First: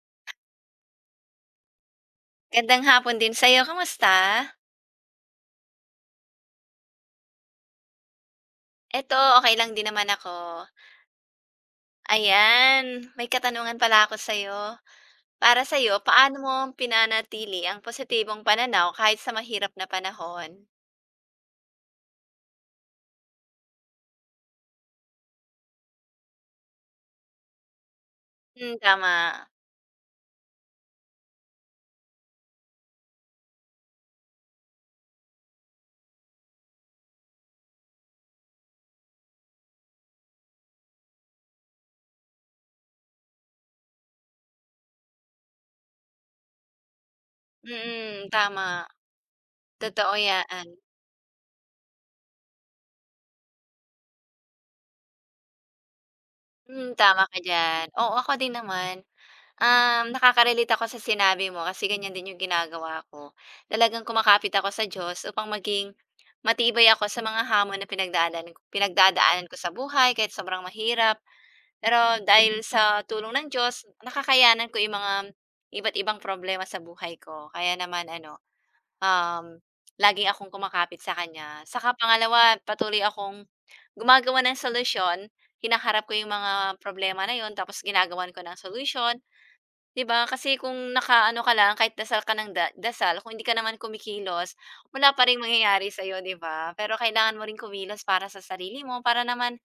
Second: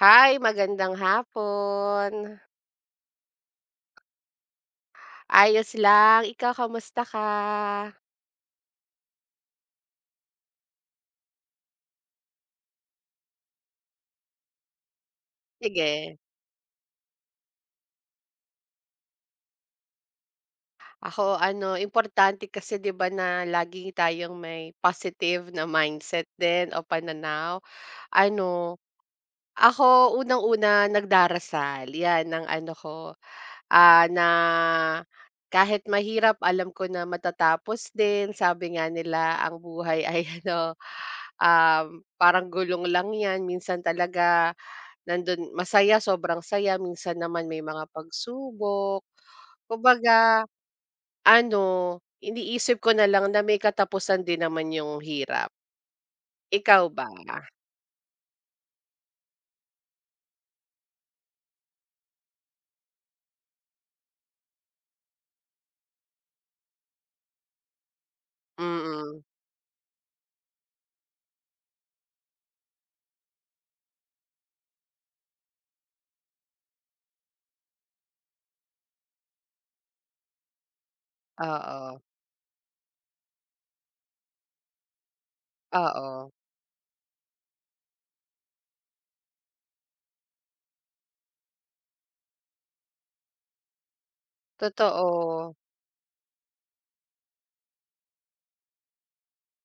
Hi, magandang hapon. Gandang hapon din sa'yo, kamusta? Ayos lang, ikaw kamusta ka? Eto, okay lang din naman ako. Ayan, may katanungan pala ako sa'yo. Para sa'yo, Sige. paano mo pinanatili ang positibong pananaw kahit sa mahirap na panahon? Ako ano, importante kasi 'di ba na lagi tayong may positive na mindset din o pananaw. Hmm, Ano, tama. ako unang-una nagdarasal, 'yan ang ano ko, na kahit mahirap alam ko na matatapos din. Sabi nga nila ang buhay ay ano, parang gulong lang 'yan minsan talaga. Nandun masaya, sobrang saya, minsan naman may mga Mm, tama. pagsubok. Totoo Kumbaga 'yan. ano, iniisip ko na lang na may katapusan din naman yung hirap. Ikaw Hmm, ba? tama ka diyan. Oo, ako din naman. Nakaka ako sa sinabi mo kasi ganyan din yung ginagawa ko. Talagang kumakapit ako sa Diyos upang maging matibay ako sa mga hamon na Mm, pinagdadaanan ko sa buhay kahit sobrang mahirap. Pero dahil sa tulong ng Diyos, nakakayanan ko yung mga iba't ibang problema sa buhay ko. Kaya naman um, lagi akong kumakapit sa Kanya. Saka oo, pangalawa, patuloy akong gumagawa ng solusyon. Hinaharap ko yung oo, mga problema na yun, tapos ginagawan ko ng solusyon. 'Di ba, kasi kung nakaano ka lang kahit dasal ka ng da dasal kung hindi ka naman kumikilos, wala pa ring totoo, mangyayari sa'yo, 'di ba? Pero kailangan mo ring kumilos para sa sarili mo para naman,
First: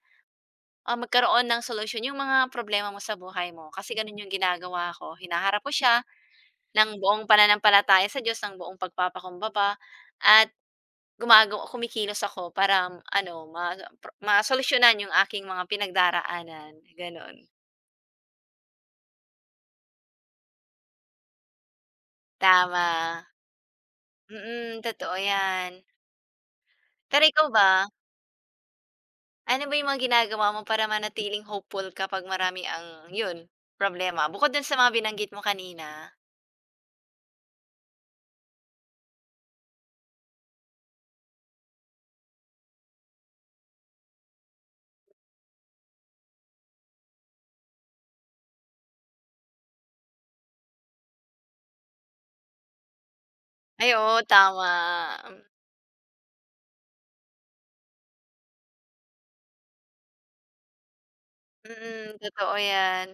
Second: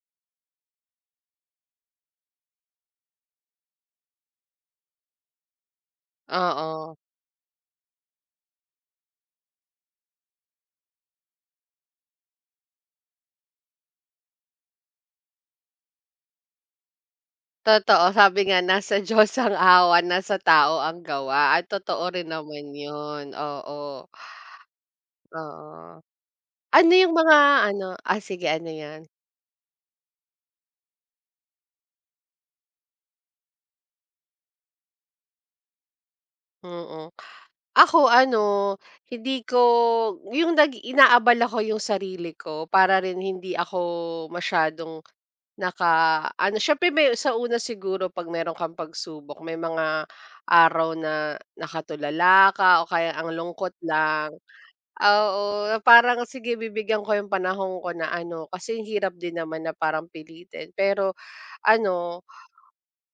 magkaroon ng solusyon yung mga problema mo sa buhay mo. Kasi gano'n yung ginagawa ko, hinaharap ko siya oo, ng buong pananampalataya sa Diyos, ng buong pagpapakumbaba at gumagawa kumikilos ako para m- ano ma pro masolusyonan yung aking mga pinagdaraanan, gano'n. totoo. Sabi nga nasa Diyos ang awa, nasa tao ang gawa at totoo rin naman Tama, yun, oo, mm, totoo 'yan. oo. Ano yung Pero mga ikaw ba, ano, sige ano yan? ano ba yung mga ginagawa mo para manatiling hopeful kapag marami ang yun, problema? Bukod dun sa mga binanggit mo kanina. Mm. Ako ano, hindi ko yung nag inaabala ko yung sarili ko para rin hindi ako masyadong naka-ano, siyempre may sa una siguro 'pag meron kang pagsubok may mga araw na nakatulala ka o kaya ang lungkot Ay oo, lang. tama. Oo, parang sige bibigyan ko yung panahon ko na ano, kasi hirap din naman na parang pilitin. Pero Mm, ano totoo yan.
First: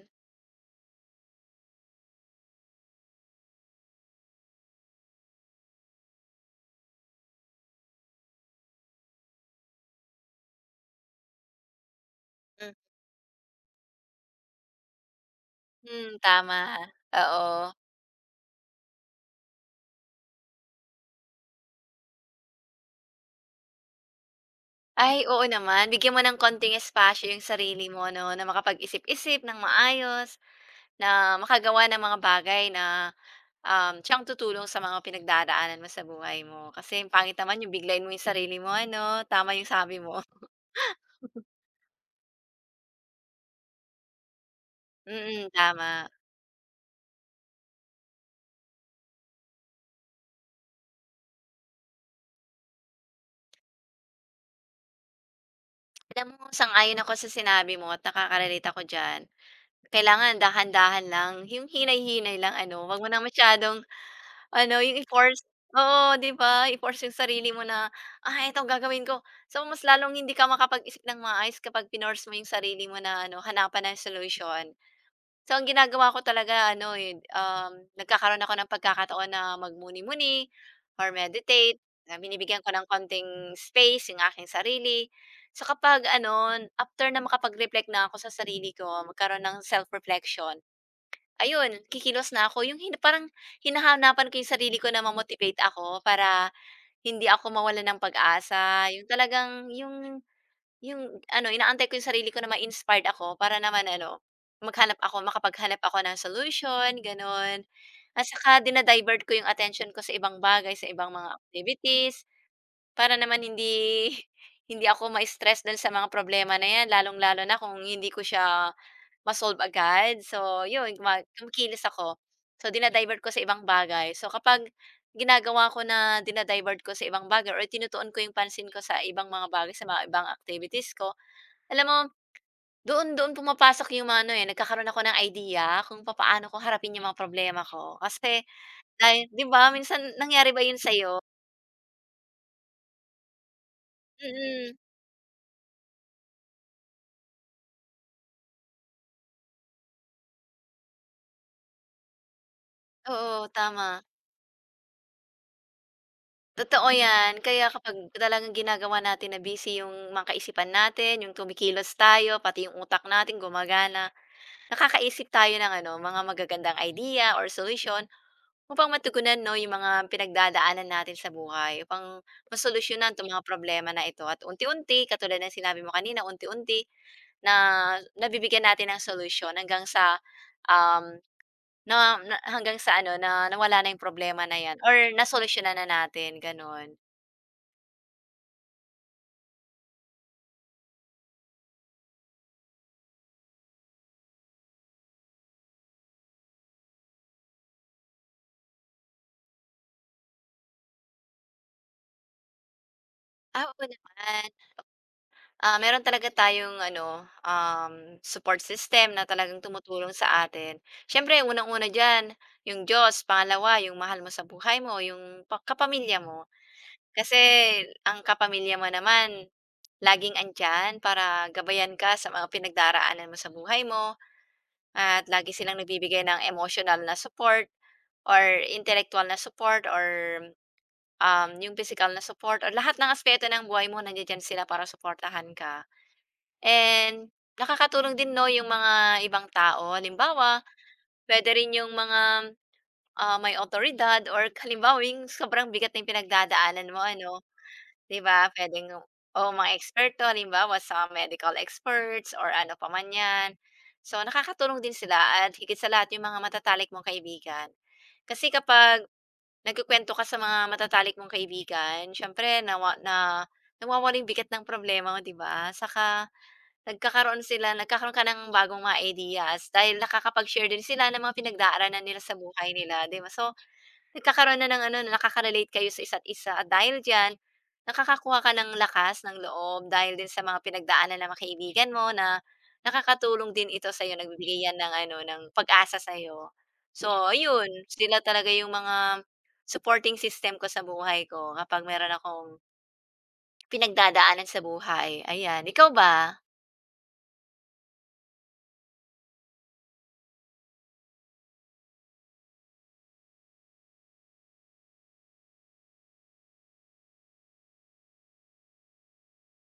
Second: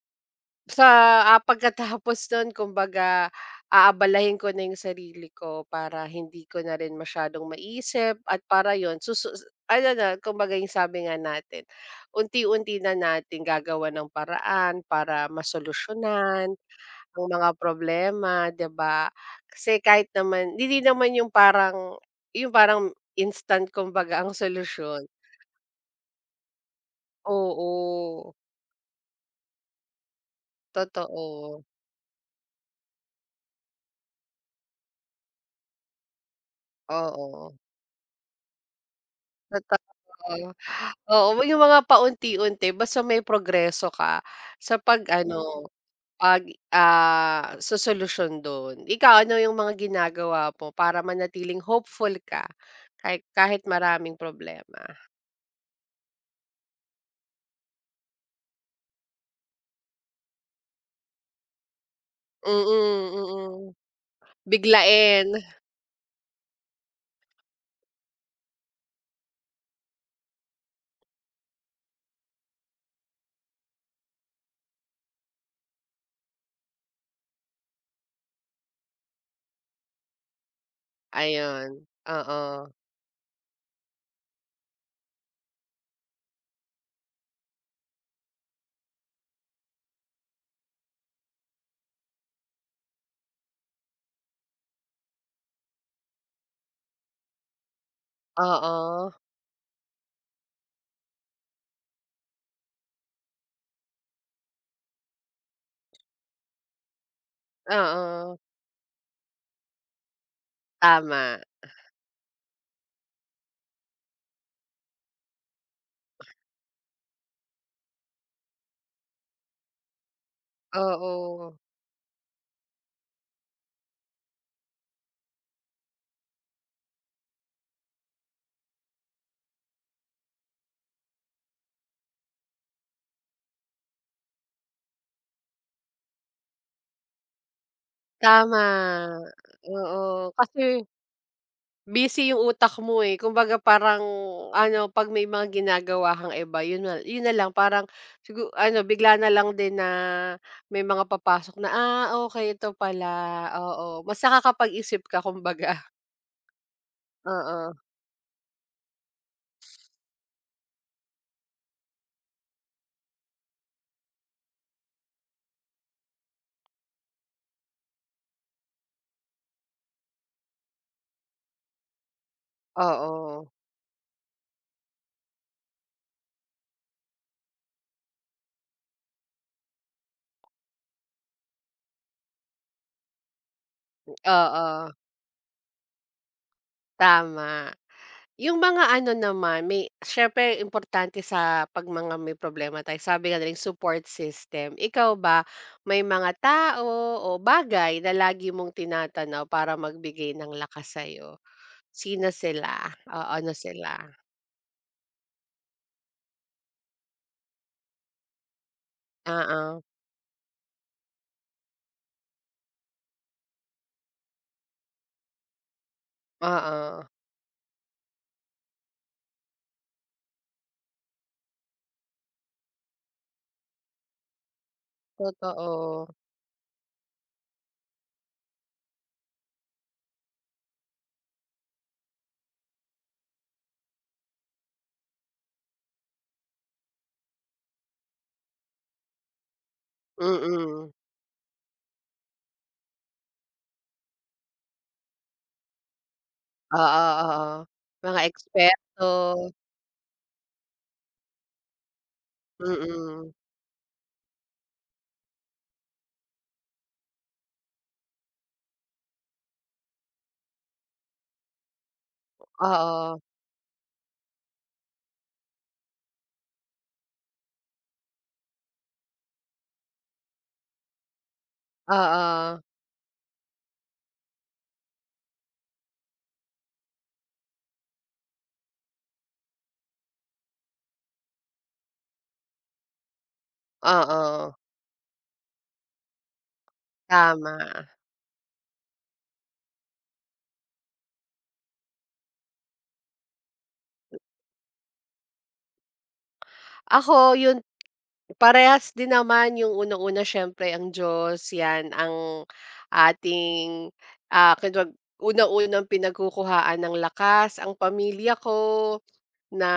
sa, pagkatapos nun kumbaga aabalahin ko na yung sarili ko para hindi ko na rin masyadong maisip at para yon susu ano, na kumbaga yung sabi nga natin, unti-unti na natin gagawan ng paraan para Mhm, masolusyonan tama, ang mga oo. problema, 'di ba? Kasi kahit naman hindi naman yung parang instant kumbaga ang solusyon. Ay oo naman, bigyan mo ng konting espasyo yung sarili mo 'no, Oo, na makapag-isip-isip ng maayos, na totoo, makagawa ng mga bagay na, siyang tutulong sa mga pinagdadaanan mo sa buhay mo. Kasi ang pangit oo. naman yung biglain mo yung sarili mo ano, tama yung Totoo. sabi mo. Oo, yung mga paunti-unti basta may progreso ka sa Mm, pag-ano, tama. Sosolusyon dun. Ikaw, ano yung mga ginagawa mo para manatiling hopeful ka kahit kahit maraming problema? Alam mo sang-ayon ako sa sinabi mo at nakaka-relate ako diyan. Kailangan dahan-dahan lang, yung hinay-hinay lang ano, 'wag mo ng Mm, mm. masyadong ano, yung Biglain, i-force oo, 'di ba? I-force yung sarili mo na, "Ah, ito gagawin ko." So, mas lalong hindi ka makapag-isip ng maayos kapag pinorse mo yung sarili mo na ano, hanapan ng solusyon. So, ang ginagawa ko talaga nagkakaroon ako ng pagkakataon na magmuni-muni or meditate, ayun. na binibigyan Oo, ko ng konting space yung aking sarili. So, kapag ano, after na makapag-reflect na ako sa sarili ko, magkaroon ng self-reflection, ayun, kikilos na ako. Yung hin parang hinahanapan ko yung sarili ko na ma ako para hindi ako mawala ng pag-asa, yung oo, talagang yung ano, inaantay ko yung sarili ko na ma-inspired ako para naman ano, maghanap ako makapaghanap ako ng solution, gano'n. At oo, saka dina ko yung attention ko sa ibang bagay, sa ibang mga tama. activities, para naman hindi hindi ako ma-stress dun sa mga problema na 'yan, lalong-lalo na kung hindi ko siya ma-solve agad. So, yun guma Oo, kumikilos ako. So, dina ko sa ibang bagay. So, kapag ginagawa ko na dina ko sa ibang bagay or tinutuon ko yung pansin ko sa ibang mga bagay, sa mga ibang activities ko alam mo, doon doon pumapasok yung mga nagkakaroon ako ng idea kung papaano ko harapin yung mga problema ko. Kasi tama. dahil 'di ba minsan Oo, nangyari ba kasi yun sa'yo? busy yung utak mo, eh, kumbaga parang Mm, ano, 'pag may mga ginagawa kang iba, yun na lang parang sigu ano, bigla na lang din na may mga papasok na, "Ah, okay ito pala." oo, Oo, tama. mas nakakapag-isip ka kumbaga. Totoo yan. Kaya kapag talagang ginagawa natin na busy yung mga kaisipan natin, yung tumikilos tayo, pati yung utak natin gumagana, nakakaisip tayo ng ano, mga magagandang idea or solution. Upang matugunan 'no, yung mga pinagdadaanan natin sa buhay, upang Oo, masolusyunan 'tong mga oo, problema na ito at unti-unti katulad ng sinabi mo kanina, unti-unti na nabibigyan natin ng solusyon hanggang sa, um, na na hanggang sa ano, na nawala na yung problema na 'yan oo, or nasolusyonan na natin, gano'n. tama. Yung mga ano naman, may siyempre importante sa 'pag mga may problema tayo, sabi nga na rin support system. Ikaw ba, may mga tao o bagay na lagi mong tinatanaw para magbigay ng lakas sa'yo? Sino sila? O ano Ah, oo sila? naman. Ah, meron talaga tayong support system na talagang Oo, tumutulong sa atin. Siyempre unang-una diyan, yung Diyos, pangalawa yung mahal mo sa buhay mo, yung pa kapamilya mo. oo, Kasi ang kapamilya mo naman laging andiyan para gabayan ka sa mga pinagdaraanan mo sa buhay mo at lagi silang totoo. nagbibigay ng emotional na support or intellectual na support or, yung physical na support or lahat ng aspeto ng buhay mo nandiya-diyan sila para supportahan ka. And nakakatulong din 'no yung mga ibang tao. Mm. Halimbawa, Mm. puwede rin yung mga, may awtoridad or halimbawa yung sobrang bigat ng pinagdadaanan mo Oo, ano, oo. 'di Mga ba? Puwedeng eksperto, oo, mga eksperto halimbawa sa medical experts or ano pa man mm. 'yan. So, nakakatulong din sila at higit sa lahat yung mga matatalik mong kaibigan. Kasi kapag nagkukuwento ka sa mga matatalik mong kaibigan, siyempre nawa Oo, na nawawalang bigat ng problema mo, 'di ba? Saka Nagkakaroon sila nagkakaroon ka ng bagong mga ideas dahil nakakapag-share din sila ng mga pinagdaraanan nila sa oo, buhay nila, 'di ba? So, nagkakaroon na ng ano, nakaka-relate kayo sa isa't isa at dahil diyan, nakakakuha ka ng lakas ng loob dahil din sa mga pinagdaanan ng mga kaibigan mo na nakakatulong din ito sa'yo, oo, nagbibigay yan ng ano, ng pag-asa sa'yo. So, ayun, tama. sila talaga yung mga supporting system ko sa buhay ko kapag meron akong pinagdadaanan sa buhay, ayan. Ikaw ba? Ako yun. Parehas din naman, yung unang-una siyempre ang Diyos, 'yan ang ating, kunwag unang-unang pinagkukuhaan ng lakas, ang pamilya ko, na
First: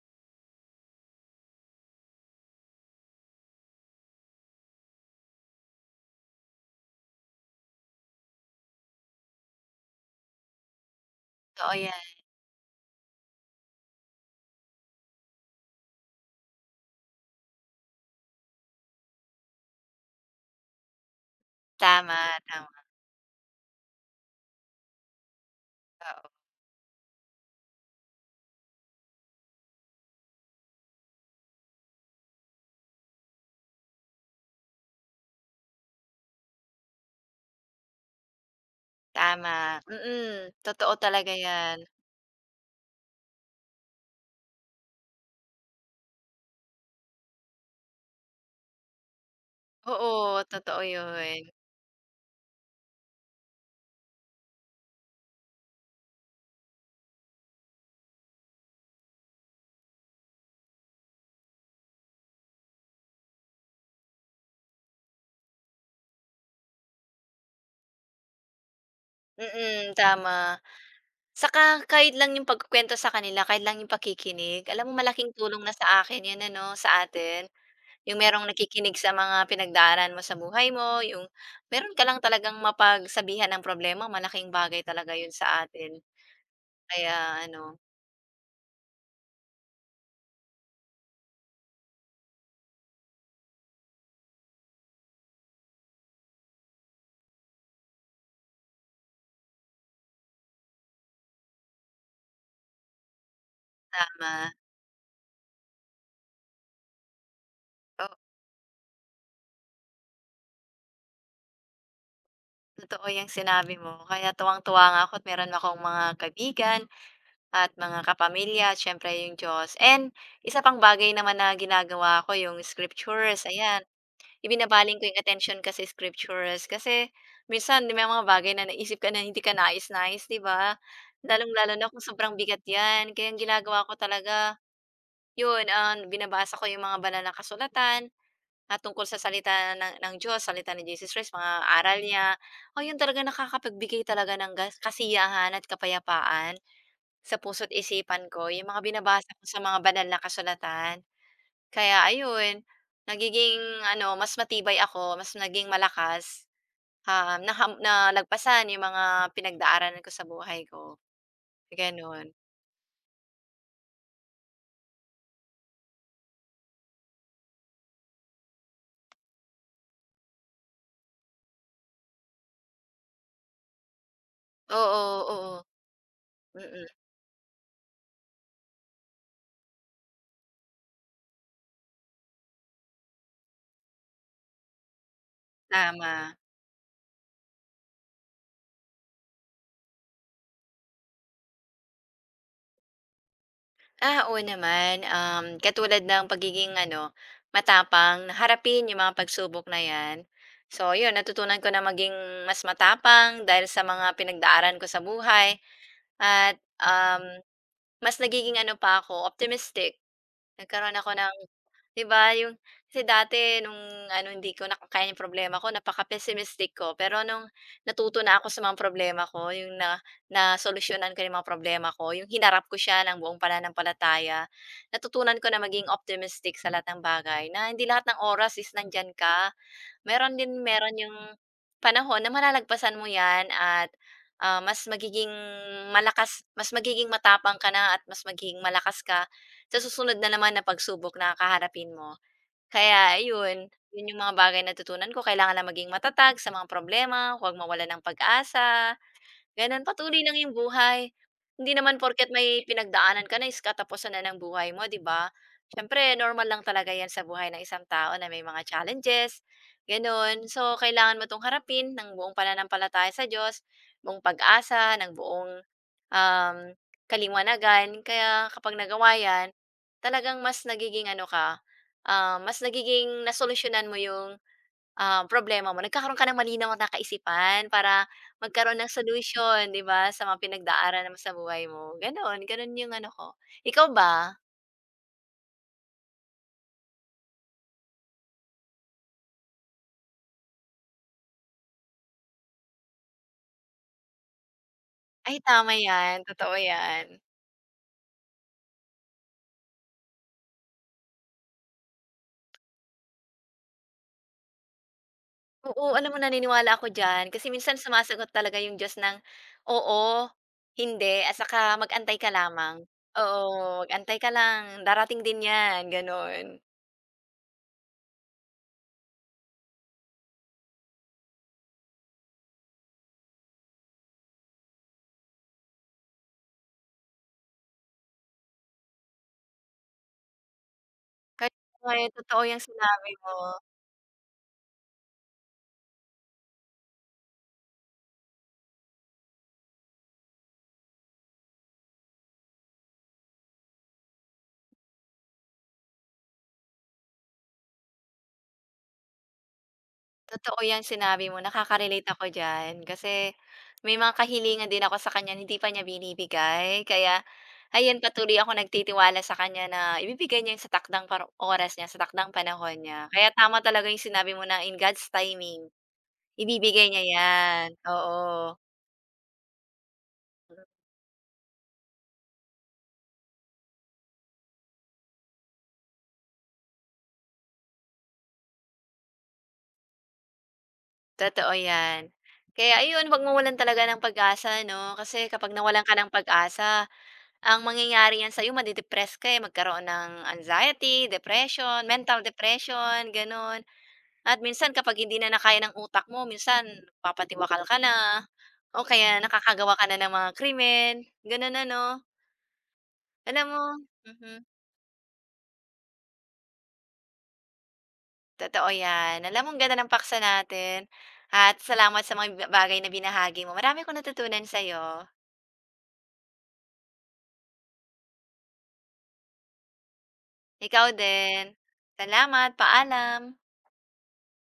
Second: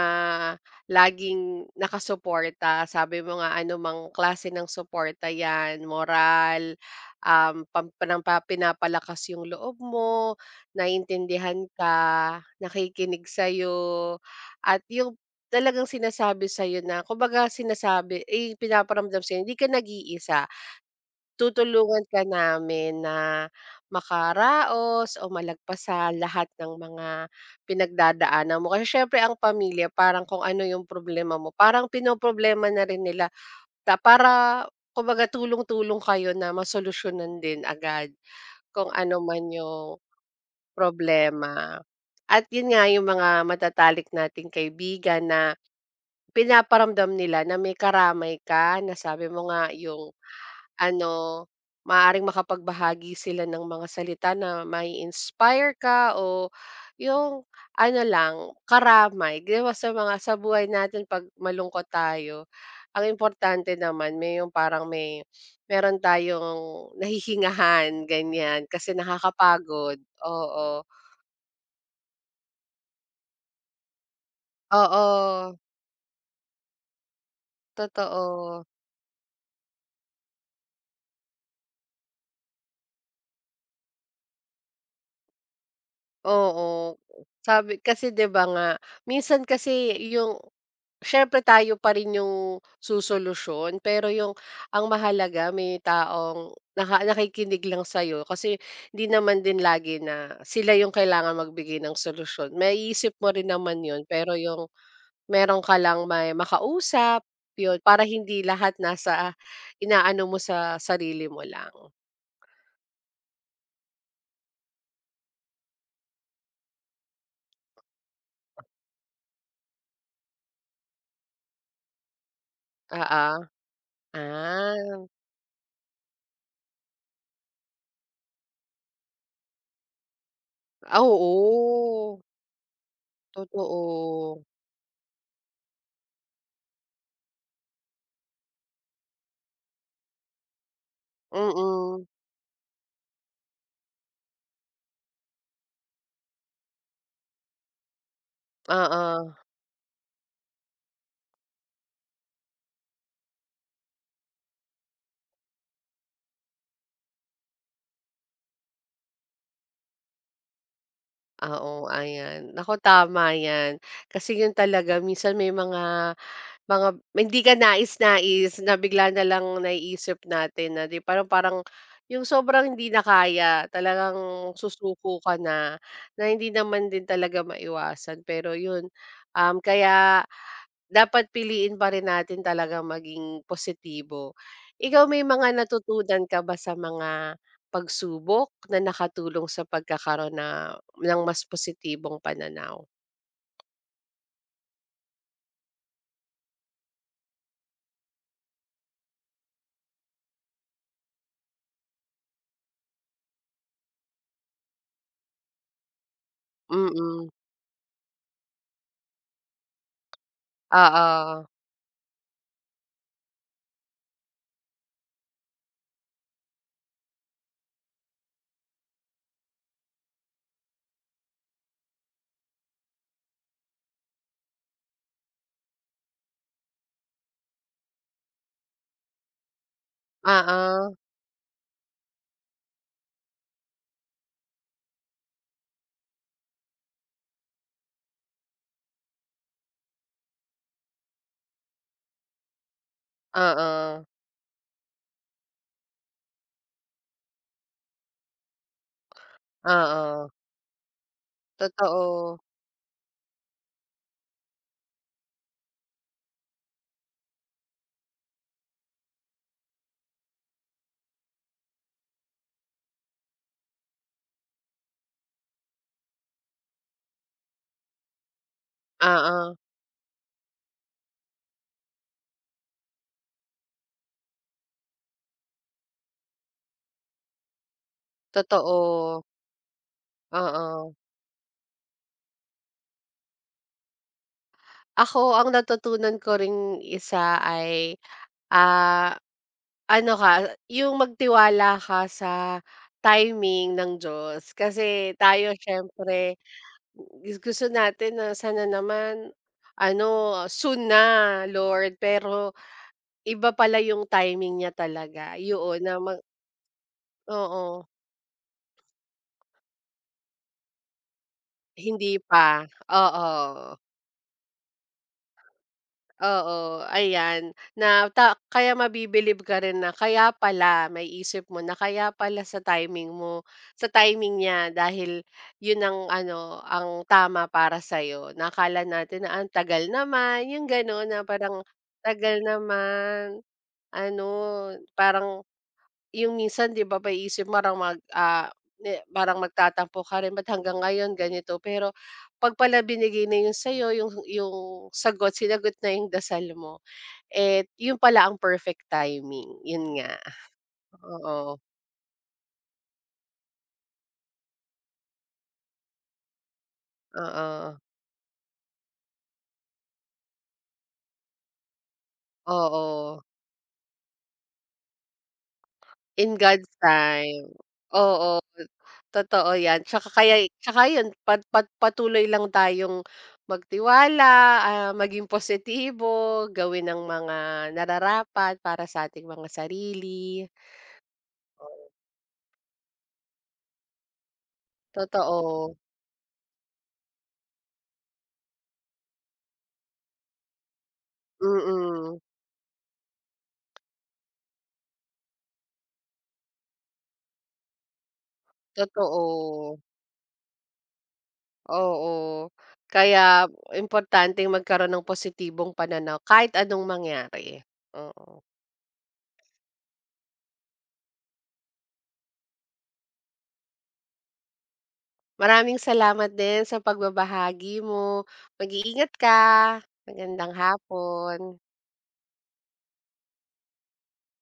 laging nakasuporta, sabi mo nga anumang klase ng suporta 'yan, moral, pam nampa pinapalakas yung loob mo, naiintindihan Oo, yan. ka, nakikinig sa'yo, at yung talagang sinasabi sa'yo na kumbaga sinasabi eh pinaparamdam sa'yo hindi ka nag-iisa. Tutulungan Tama, ka tama, namin na makaraos o malagpas sa oo, lahat ng mga pinagdadaanan mo. Kasi siyempre ang pamilya parang kung ano yung problema mo, parang pinoproblema na rin nila, para kumbaga tulong-tulong kayo na masolusyunan din agad kung ano man tama, yung mm, totoo talaga problema. 'yan. At yun nga yung mga matatalik nating kaibigan na pinaparamdam nila na may karamay ka, na sabi mo nga yung Oo, totoo ano, 'yun, maaaring makapagbahagi sila ng mga salita na mai-inspire ka o yung ano lang, karamay. 'Di ba sa mga sa buhay natin 'pag malungkot tayo, ang importante naman may yung parang may meron tayong nahihingahan, ganyan. Kasi mm, nakakapagod, tama. oo. Saka kahit lang yung pagkukuwento sa kanila, kahit lang yung pakikinig, alam mo malaking Oo, tulong na sa akin 'yun ano, sa atin. Yung merong totoo. nakikinig sa mga pinagdaanan mo sa buhay mo, yung meron ka lang talagang mapagsabihan ng problema, malaking bagay talaga 'yun sa atin. Oo, Kaya sabi ano, kasi 'di ba nga, minsan kasi yung siyempre tayo pa rin yung sosolusyon, pero yung ang mahalaga may taong nakikinig lang sa'yo, kasi hindi naman din lagi na sila yung kailangan magbigay ng solusyon. Maiisip mo rin naman yun, pero tama, yung meron ka lang may makausap, yun, para oo, hindi lahat nasa inaano mo sa sarili mo lang. totoo 'yang sinabi mo, kaya tuwang-tuwa nga ako at meron akong mga kaibigan. At mga kapamilya, siyempre yung Diyos. And isa pang bagay naman na ginagawa ko yung Oo. scriptures, Ah, ayan. ah, Ibinabaling ko yung attention kasi scriptures kasi minsan may mga bagay na naisip ka na hindi ka nais-nais, 'di ba? ah, Lalong-lalo na kung oo. sobrang bigat 'yan. Kaya ang ginagawa ko Totoo. talaga, binabasa ko yung mga banal na kasulatan at tungkol sa salita ng Diyos, salita ni Jesus Christ, Mm, mga aral mm, niya. O yun talaga nakakapagbigay talaga ng gas- kasiyahan at kapayapaan. Sa puso't isipan ko yung mga binabasa oo. ko sa mga banal na kasulatan. Kaya ayun, nagiging ano, mas matibay ako, mas naging malakas, na na lagpasan yung mga pinagdaraanan ko sa buhay ko, Ah, oo, gano'n. ayan. Nako, tama 'yan. Kasi 'yun talaga minsan may mga hindi ka nais-nais na bigla na lang naiisip natin na 'di, parang parang 'yung sobrang hindi na kaya, talagang Oo, susuko ka oo, na, na hindi mm, naman din talaga maiwasan. Pero 'yun, kaya dapat piliin pa rin natin talaga maging positibo. Ikaw may mga natutunan tama. ka ba sa mga pagsubok na nakatulong sa pagkakaroon na ng mas positibong pananaw? Oo naman, katulad ng pagiging ano, matapang na harapin yung mga pagsubok na 'yan. So 'yun, natutunan ko na maging mas matapang dahil sa mga pinagdaaran ko sa buhay. At, um, Mm, Mas nagiging ano pa ako, optimistic. Nagkaroon ako oo, ng 'di ba yung kasi dati nung ano, hindi ko na kakayanin problema ko napaka-pessimistic ko. Pero nung natuto na ako sa mga problema ko, yung na nasolusyonan ko yung mga problema ko, yung hinarap ko siya ng buong pananampalataya, natutunan ko na maging optimistic sa lahat ng bagay, na hindi lahat ng oras is nandiyan ka. Meron din meron oo, yung panahon na malalagpasan mo 'yan at, mas magiging malakas mas magiging matapang ka na at mas magiging malakas ka sa susunod na naman na pagsubok na kaharapin mo. Kaya yun oo, yun yung mga bagay na tutunan ko, kailangan lang maging matatag sa mga problema, huwag mawalan ng pag-asa. Gano'n, patuloy oo, lang 'yung buhay. Hindi naman porket totoo, may pinagdaanan ka na is katapusan na ng buhay mo, 'di ba? Siyempre normal lang talaga 'yan sa buhay ng isang tao na may mga challenges, gano'n. So, kailangan mo 'tong harapin ng buong pananampalataya sa Diyos, buong pag-asa, ng buong, um, kaliwanagan. Kaya kapag nagawa 'yan, oo, talagang mas nagiging ano ka, mas nagiging nasolusyonan mo 'yung problema mo, nagkakaroon ka ng malinaw na kaisipan para magkaroon ng totoo, solusyon, 'di ba, sa mga oo. pinagdaanan mo sa buhay mo, gano'n. Gano'n yung ano ko. Ikaw ba? Ako ang natutunan ko ring isa ay, Ah, ano ka, yung magtiwala ka sa timing ng Diyos. Kasi Ay, tayo tama 'yan, siyempre totoo 'yan. Gusto natin na sana naman ano, soon na Lord, pero iba pala yung timing niya talaga. Yun Oo, na alam mo naniniwala ako diyan kasi minsan oo, sumasagot talaga yung Diyos ng oo, hindi, at saka mag-antay hindi ka pa, lamang. Oo, oo. mag-antay ka lang, darating din 'yan, gano'n. Oo, ayan. Na kaya mabibilib ka rin, na kaya pala may isip mo, na kaya pala sa timing mo, sa timing niya, dahil yun ang ano, ang tama para sa'yo. Na akala natin na ang tagal naman, yung gano'n na Kaya parang ay, tagal totoo yung sinabi mo. naman, ano, parang yung minsan 'di ba maiisip mo parang ni parang magtatampo ka rin, ba't hanggang ngayon ganito. Pero 'pag pala binigay na yun sa'yo, yung sagot, sinagot na yung dasal mo. Eh, yun pala ang perfect timing, yun nga. Totoo 'yan sinabi mo, Oo, nakaka-relate ako diyan. Kasi may mga kahilingan din ako sa kanya hindi pa niya binibigay. Kaya oo, ayan, patuloy ako nagtitiwala sa kanya na ibibigay niya 'yun sa takdang paro oras niya, sa takdang panahon niya. oo, Kaya tama talaga 'yung sinabi mo na in God's timing, in God's ibibigay niya time. 'yan. Oo, Oo, totoo yan, tsaka kaya tsaka yun pat pat patuloy lang tayong magtiwala, maging positibo, gawin ang mga nararapat para sa ating mga sarili. totoo 'yan. Kaya ayun, 'wag mawalan talaga ng pag-asa 'no, kasi kapag Totoo, nawalan ka ng pag-asa ang mangyayari yan sa'yo made-depress ka, eh, magkaroon ng anxiety, depression, mm, mental depression, gano'n. At minsan kapag hindi na na ng utak mo minsan papatiwakal ka na o kaya nakakagawa totoo. ka na ng mga krimen, gano'n ano. Oo, kaya Alam mo mhm, importanteng magkaroon ng positibong pananaw kahit anong mangyari, oo. totoo yan. Alam mo ang ganda ng paksa natin at salamat sa mga bagay na binahagi mo. Marami akong natutunan sa'yo. Maraming salamat din sa pagbabahagi mo, mag-iingat ka, magandang Ikaw hapon. din. Salamat, paalam.